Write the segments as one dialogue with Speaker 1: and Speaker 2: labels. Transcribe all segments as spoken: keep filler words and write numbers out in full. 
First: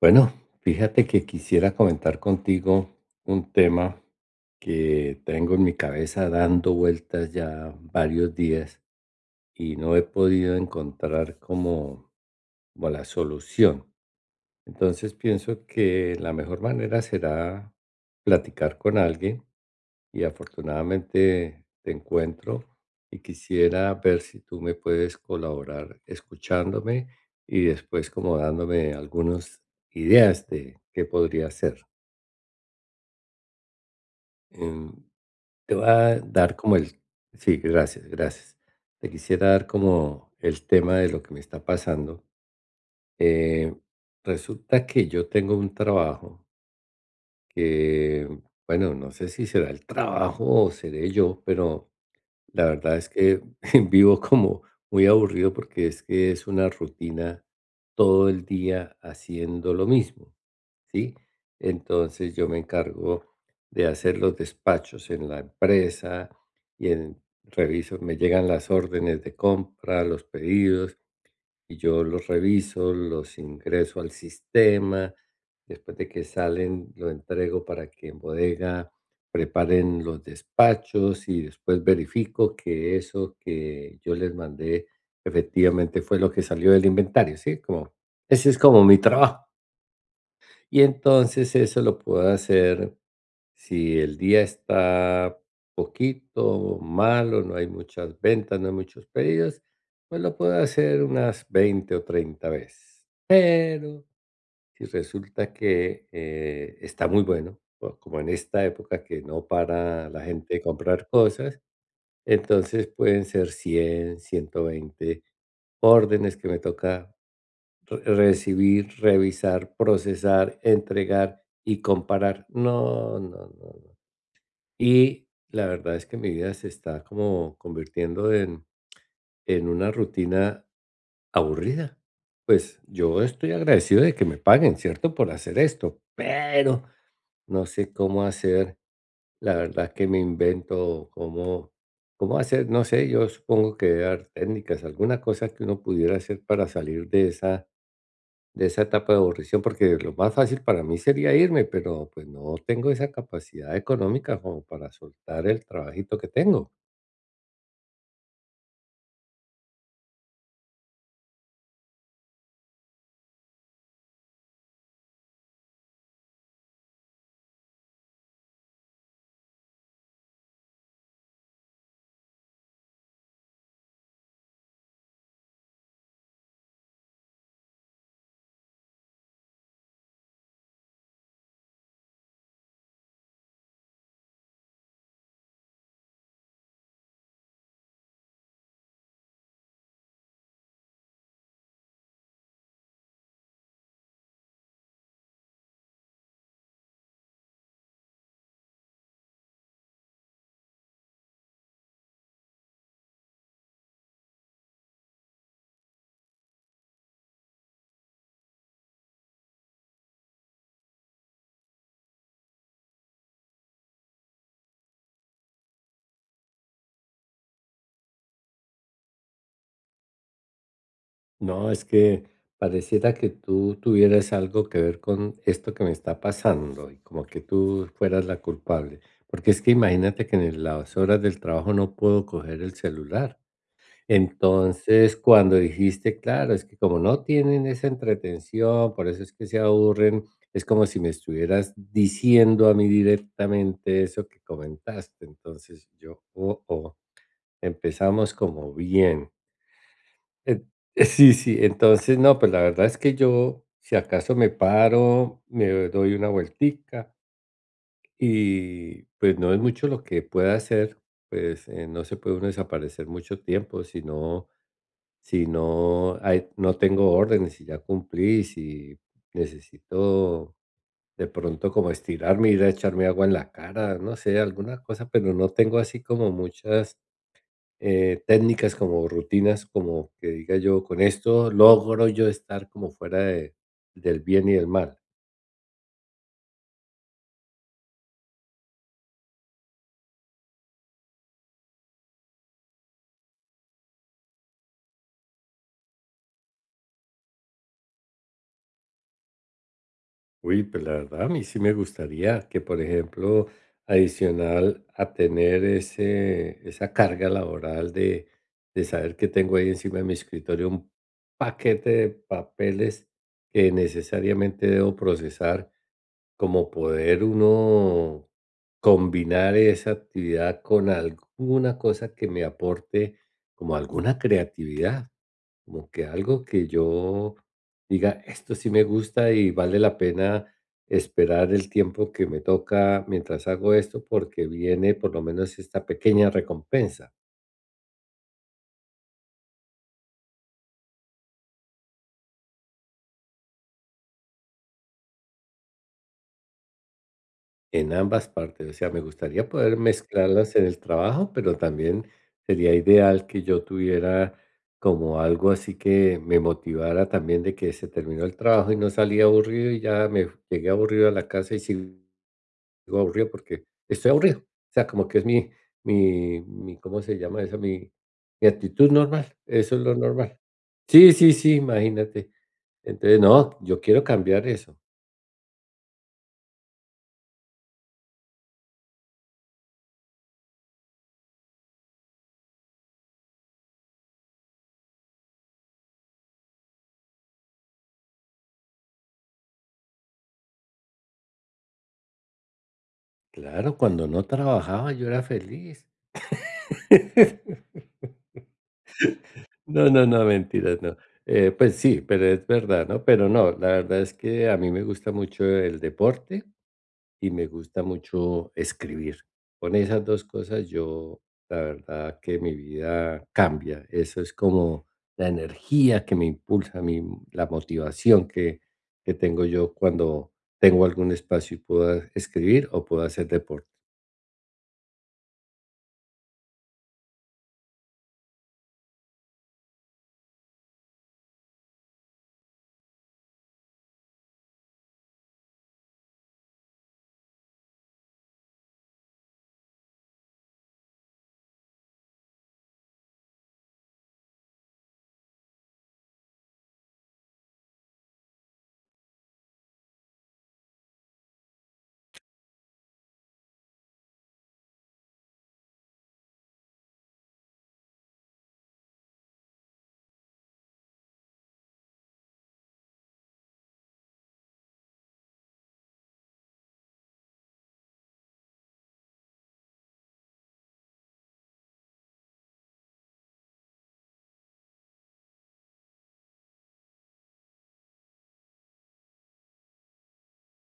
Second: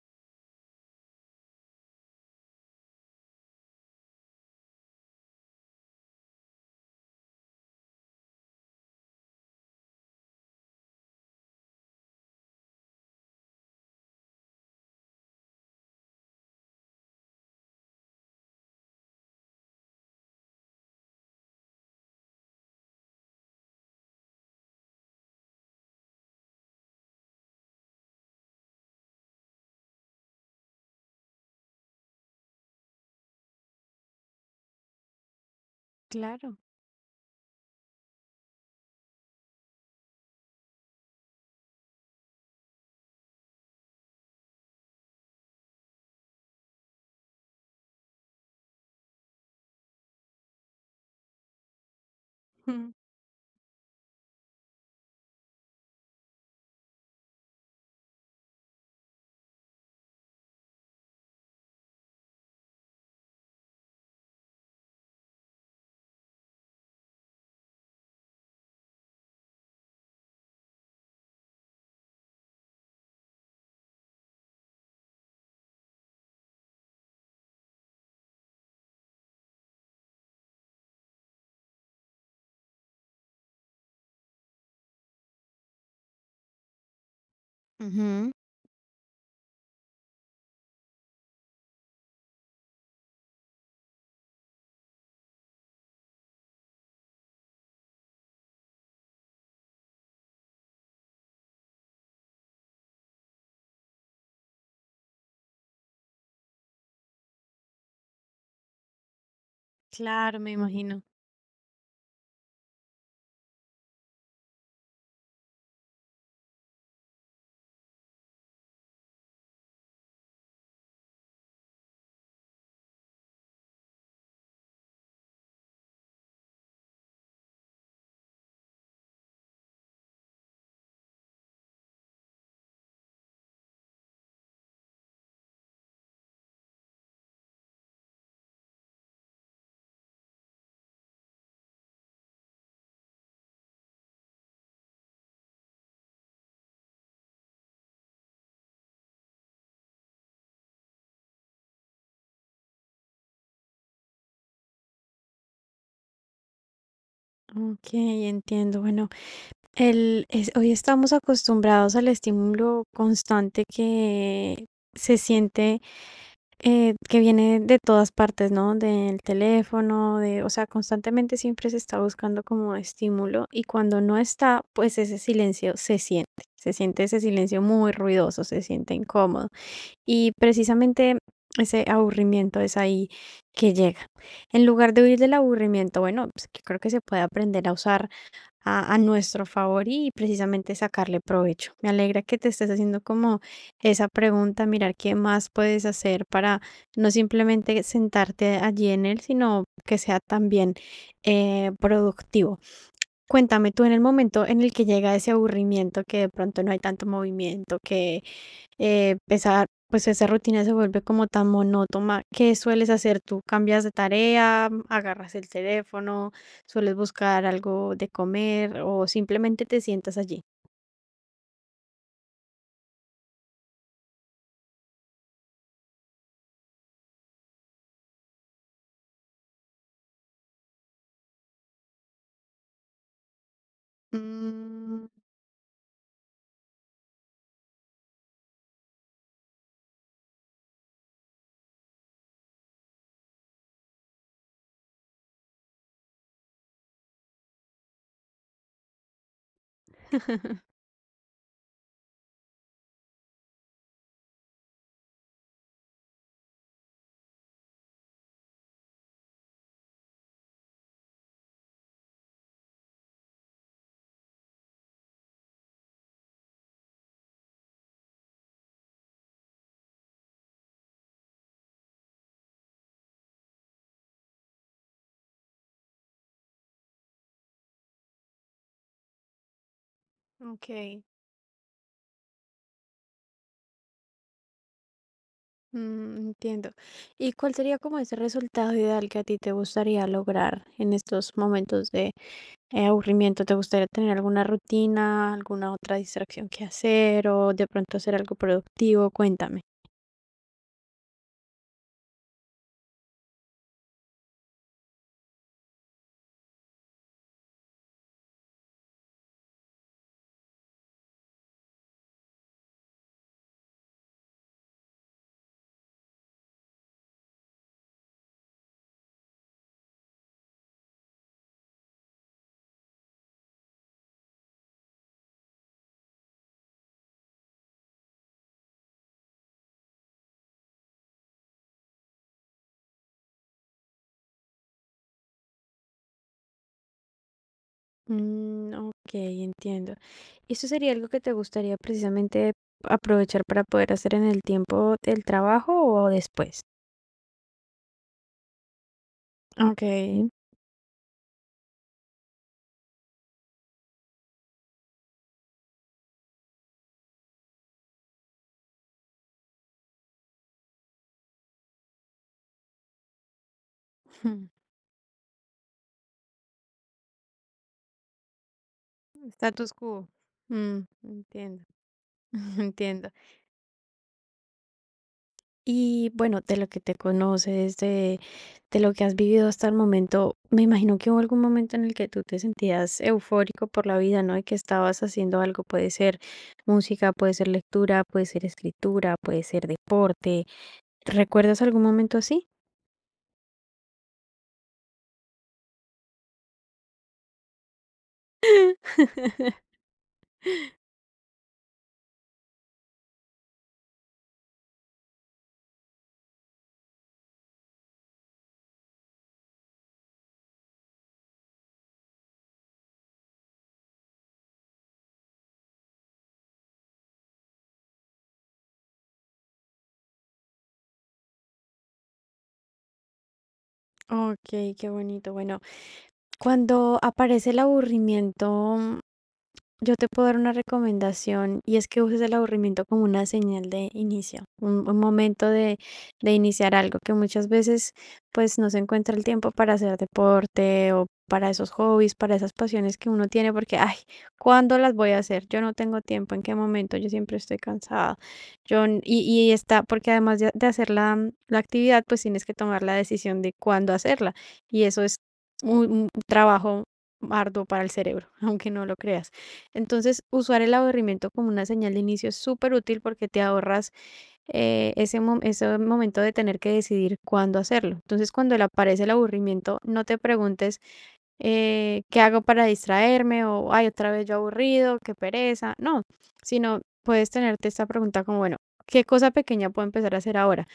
Speaker 1: Bueno, fíjate que quisiera comentar contigo un tema que tengo en mi cabeza dando vueltas ya varios días y no he podido encontrar como, como la solución. Entonces pienso que la mejor manera será platicar con alguien y afortunadamente te encuentro y quisiera ver si tú me puedes colaborar escuchándome y después como dándome algunas ideas de qué podría hacer. Em, Te voy a
Speaker 2: Claro.
Speaker 1: dar como el... Sí, gracias, gracias. Te quisiera dar como el tema de lo que me está pasando. Eh, Resulta que yo tengo un trabajo que, bueno, no sé si será el trabajo o seré yo, pero la
Speaker 2: Ujú.
Speaker 1: verdad es que vivo como muy aburrido porque es que es una rutina todo el día haciendo lo mismo, ¿sí? Entonces yo me encargo de hacer los despachos en la empresa y en, reviso, me llegan las órdenes de compra, los pedidos y yo los reviso, los ingreso al sistema. Después de que salen, lo entrego para que en bodega preparen los despachos y después verifico que eso que yo les mandé efectivamente fue lo que salió del inventario, ¿sí? Como, ese es como mi trabajo. Y entonces eso lo puedo hacer si el día está poquito malo, no hay muchas ventas, no hay muchos pedidos, pues lo puedo hacer unas veinte o treinta veces. Pero si resulta que eh, está muy bueno, o como en esta época que no para la
Speaker 2: Claro, me
Speaker 1: gente de
Speaker 2: imagino.
Speaker 1: comprar cosas, entonces pueden ser cien, ciento veinte órdenes que me toca re- recibir, revisar, procesar, entregar y comparar. No, no, no. Y la verdad es que mi vida se está como convirtiendo en, en una rutina aburrida. Pues yo estoy agradecido de que me paguen, ¿cierto? Por hacer esto, pero no sé cómo hacer. La verdad que me invento cómo, cómo hacer, no sé, yo supongo que debe haber técnicas, alguna cosa que uno pudiera hacer para salir de esa, de esa etapa de aburrición, porque lo más fácil para mí sería irme, pero pues no tengo esa capacidad económica como para soltar el trabajito que tengo.
Speaker 2: Ok, entiendo. Bueno, el, es- hoy estamos acostumbrados al estímulo constante que se siente, eh, que viene de todas partes, ¿no? Del teléfono, de, o sea, constantemente siempre se está buscando como estímulo y cuando no está, pues ese silencio se siente. Se siente ese silencio muy ruidoso, se siente incómodo. Y precisamente ese aburrimiento es ahí que llega. En lugar de huir del aburrimiento, bueno, pues que creo que se puede aprender a usar a, a nuestro favor y precisamente sacarle provecho. Me alegra que te estés haciendo como esa pregunta, mirar qué más puedes hacer para no simplemente sentarte allí en él, sino que sea también eh, productivo. Cuéntame tú en el momento en el que llega ese aburrimiento, que de pronto no hay tanto movimiento, que eh, esa, pues esa rutina se vuelve como tan monótona. ¿Qué sueles hacer tú? ¿Cambias de tarea? ¿Agarras el teléfono? ¿Sueles buscar algo de comer? ¿O simplemente te sientas allí?
Speaker 1: No, es que pareciera que tú tuvieras algo que ver con esto que me está pasando y como que tú fueras la culpable. Porque es que imagínate que en las horas del trabajo no puedo coger el celular.
Speaker 2: Mm.
Speaker 1: Entonces, cuando dijiste, claro, es que como no tienen esa entretención, por eso es que se aburren, es como si me estuvieras diciendo a mí directamente eso que comentaste. Entonces, yo, oh, oh, empezamos como bien. En sí, sí, entonces, no, pues, la verdad es que yo, si acaso me paro, me doy una vueltica y, pues, no es mucho lo que pueda hacer, pues, eh, no se puede uno desaparecer mucho tiempo, si no si no hay, no tengo órdenes, si ya cumplí, si necesito de pronto como estirarme, ir a echarme agua en la cara, no sé, alguna cosa, pero no tengo así como muchas eh, técnicas como rutinas, como que diga
Speaker 2: Ok,
Speaker 1: yo, con esto logro yo estar como fuera de, del bien y del mal.
Speaker 2: mm, entiendo. ¿Y cuál sería como ese resultado ideal que a ti te gustaría lograr en estos momentos de eh, aburrimiento? ¿Te gustaría tener alguna rutina, alguna otra distracción que hacer o de pronto hacer algo productivo? Cuéntame.
Speaker 1: Uy, pues la verdad, a mí sí me gustaría que, por ejemplo, adicional a tener ese, esa carga laboral de, de saber que tengo ahí encima de mi escritorio un paquete de papeles que necesariamente debo procesar, como poder uno combinar esa actividad con alguna cosa que me aporte como alguna creatividad, como que algo que yo diga, esto sí me gusta y vale la pena esperar el tiempo que me toca mientras hago esto porque viene por lo menos esta pequeña recompensa.
Speaker 2: Mm, ok, entiendo. ¿Y eso sería algo que te gustaría precisamente aprovechar para poder hacer en el tiempo del trabajo o después?
Speaker 1: En ambas partes, o sea, me gustaría poder
Speaker 2: Ok.
Speaker 1: mezclarlas en el trabajo, pero también sería ideal que yo tuviera como algo así que me motivara también de que se terminó el trabajo y no salí aburrido y ya me llegué aburrido a la casa y sigo aburrido porque estoy aburrido.
Speaker 2: Ujú.
Speaker 1: O sea, como que es mi, mi, mi, ¿cómo se llama eso? Mi, mi actitud normal,
Speaker 2: Status
Speaker 1: eso es lo
Speaker 2: quo.
Speaker 1: normal.
Speaker 2: Mm,
Speaker 1: Sí, sí, sí,
Speaker 2: entiendo.
Speaker 1: imagínate.
Speaker 2: Entiendo.
Speaker 1: Entonces, no, yo quiero cambiar eso.
Speaker 2: Y bueno, de lo que te conoces, de, de lo que has vivido hasta el momento, me imagino que hubo algún momento en el que tú te sentías eufórico por la vida, ¿no? Y que estabas haciendo algo, puede ser música, puede ser lectura, puede ser escritura, puede ser deporte. ¿Recuerdas algún momento así?
Speaker 1: Claro, cuando no trabajaba yo era feliz. No, no, no, mentiras, no. Eh, pues sí, pero es verdad, ¿no? Pero no, la verdad es que a mí me gusta mucho el deporte y me gusta mucho escribir. Con esas dos cosas yo, la verdad que mi vida cambia. Eso es como la energía que me impulsa, mi, la motivación que, que tengo yo cuando tengo algún espacio y puedo escribir o puedo hacer deporte.
Speaker 2: Okey, qué bonito. Bueno, Cuando aparece el aburrimiento, mm, yo te puedo dar una recomendación y es que uses el aburrimiento como una señal de inicio, un, un momento de, de iniciar algo que muchas veces pues no se encuentra el tiempo para hacer deporte o para esos hobbies, para esas pasiones que uno tiene porque, ay, ¿cuándo las voy a hacer? Yo no tengo tiempo, ¿en qué momento? Yo siempre estoy cansada. Yo, n- y, y está, porque además de, de hacer la, mm, la actividad, pues tienes que tomar la decisión de cuándo hacerla y eso un un trabajo arduo para el cerebro, aunque no lo creas. Entonces, usar el aburrimiento como una señal de inicio es súper útil porque te ahorras eh, ese, mom- ese momento de tener que decidir cuándo hacerlo. Entonces, cuando le aparece el aburrimiento, no te preguntes eh, qué hago para distraerme o, ay, otra vez yo aburrido, qué pereza. No, sino puedes tenerte esta pregunta como, bueno, ¿qué cosa pequeña puedo empezar a hacer ahora?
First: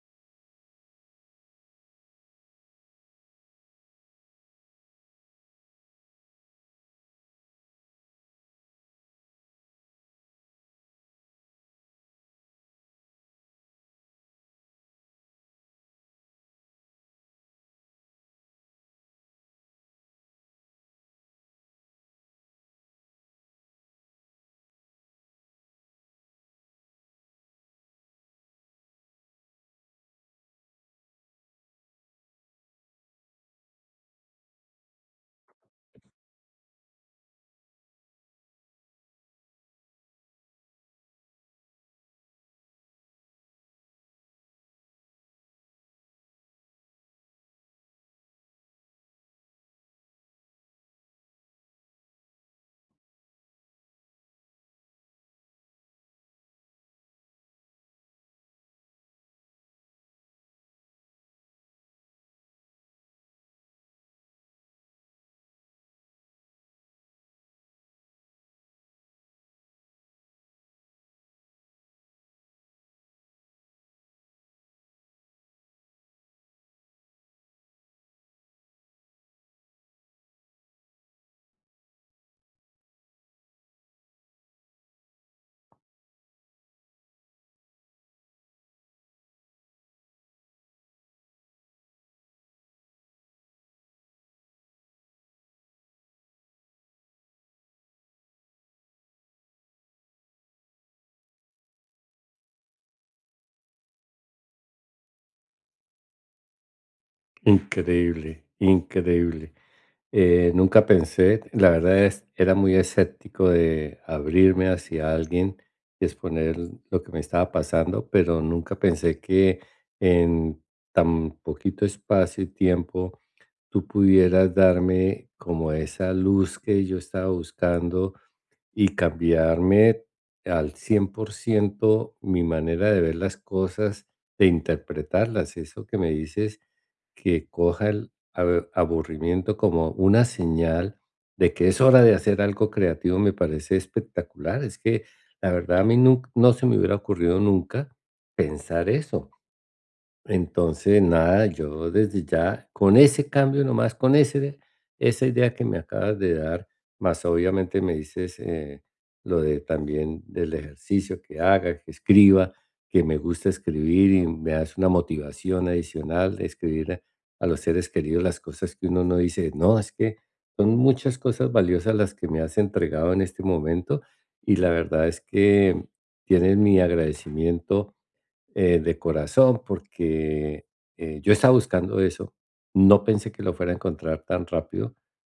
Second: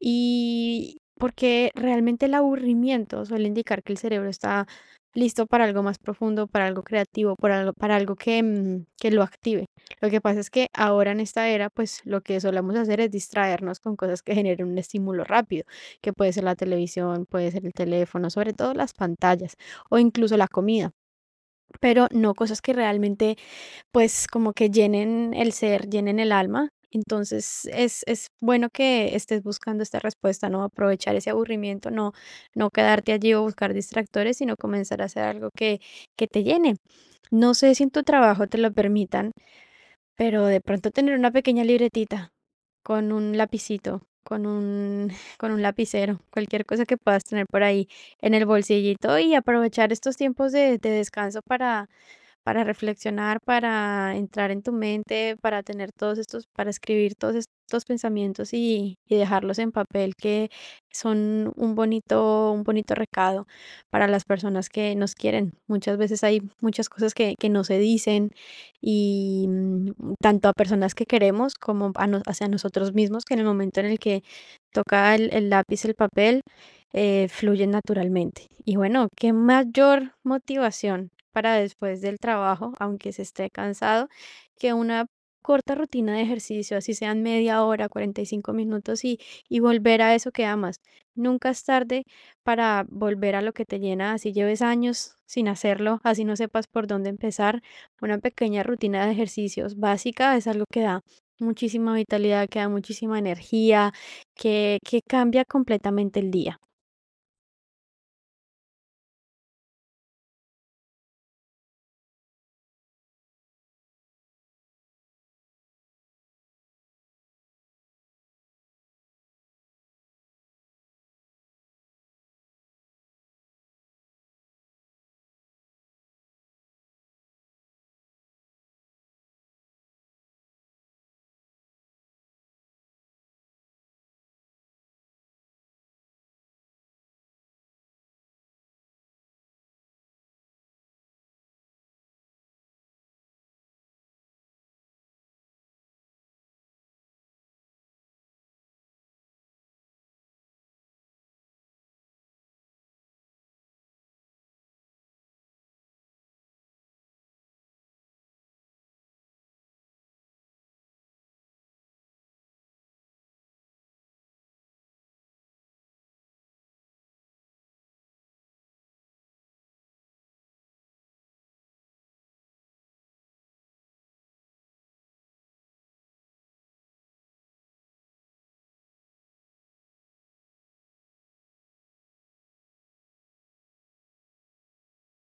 Speaker 2: Y porque realmente el aburrimiento suele indicar que el cerebro está listo para algo más profundo, para algo creativo, para algo, para algo que, mm, que lo active. Lo que pasa es que ahora en esta era, pues lo que solemos hacer es distraernos con cosas que generen un estímulo rápido, que puede ser la televisión, puede ser el teléfono, sobre todo las pantallas o incluso la comida, pero no cosas que realmente pues, como que llenen el ser, llenen el alma. Entonces, es es bueno que estés buscando esta respuesta, ¿no? Aprovechar ese aburrimiento, no no quedarte allí o buscar distractores, sino comenzar a hacer algo que que te llene. No sé si en tu trabajo te lo permitan, pero de pronto tener una pequeña libretita con un lapicito, con un con un lapicero, cualquier cosa que puedas tener por ahí en el bolsillito y aprovechar estos tiempos de de descanso para para reflexionar, para entrar en tu mente, para tener todos estos, para escribir todos estos pensamientos y, y dejarlos en papel, que son un bonito, un bonito recado para las personas que nos quieren. Muchas veces hay muchas cosas que, que no se dicen y mm, tanto a personas que queremos como a nos- hacia nosotros mismos, que en el momento en el que toca el, el lápiz, el papel, eh, fluyen naturalmente. Y bueno, qué mayor motivación para después del trabajo, aunque se esté cansado, que una corta rutina de ejercicio, así sean media hora, cuarenta y cinco minutos y, y volver a eso que amas. Nunca es tarde para volver a lo que te llena, así lleves años sin hacerlo, así no sepas por dónde empezar. Una pequeña rutina de ejercicios básica es algo que da muchísima vitalidad, que da muchísima energía, que, que cambia completamente el día.
Speaker 1: Increíble, increíble. Eh, nunca pensé, la verdad es, era muy escéptico de abrirme hacia alguien y exponer lo que me estaba pasando, pero nunca pensé que en tan poquito espacio y tiempo tú pudieras darme como esa luz que yo estaba buscando y cambiarme al cien por ciento mi manera de ver las cosas, de interpretarlas. Eso que me dices, que coja el abe- aburrimiento como una señal de que es hora de hacer algo creativo, me parece espectacular. Es que la verdad a mí nun- no se me hubiera ocurrido nunca pensar eso. Entonces, nada, yo desde ya, con ese cambio nomás, con ese, de- esa idea que me acabas de dar, más obviamente me dices eh, lo de también del ejercicio que haga, que escriba, que me gusta escribir y me das una motivación adicional de escribir a, a los seres queridos las cosas que uno no dice, no, es que son muchas cosas valiosas las que me has entregado en este momento y la verdad es que tienes mi agradecimiento, eh, de corazón porque, eh, yo estaba buscando eso. No pensé que lo fuera a encontrar tan rápido.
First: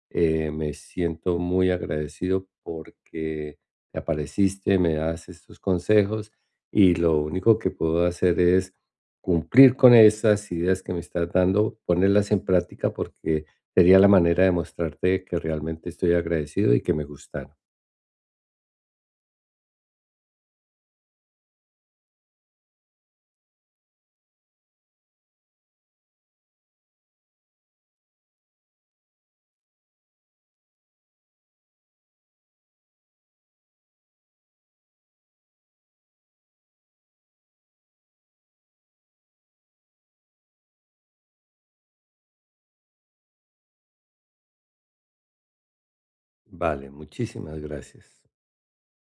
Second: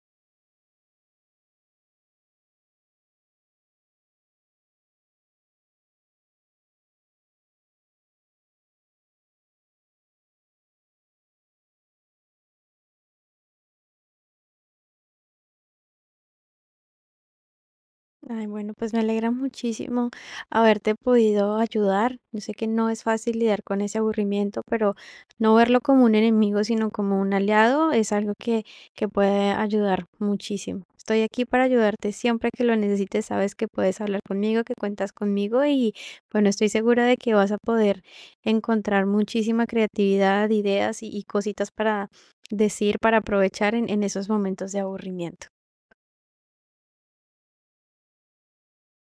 Speaker 1: Eh, me siento muy agradecido porque te apareciste, me das estos consejos y lo único que puedo hacer es cumplir con esas ideas que me estás dando, ponerlas en práctica porque sería la manera de mostrarte que realmente estoy agradecido y que me gustan.
Speaker 2: Ay, bueno, pues me alegra muchísimo haberte podido ayudar. Yo sé que no es fácil lidiar con ese aburrimiento, pero no verlo como un enemigo, sino como un aliado, es algo que, que puede ayudar muchísimo. Estoy aquí para ayudarte siempre que lo necesites. Sabes que puedes hablar conmigo, que cuentas conmigo y bueno, estoy segura de que vas a poder encontrar muchísima creatividad, ideas y, y cositas para decir, para aprovechar en en esos momentos de aburrimiento.
Speaker 1: Vale, muchísimas gracias.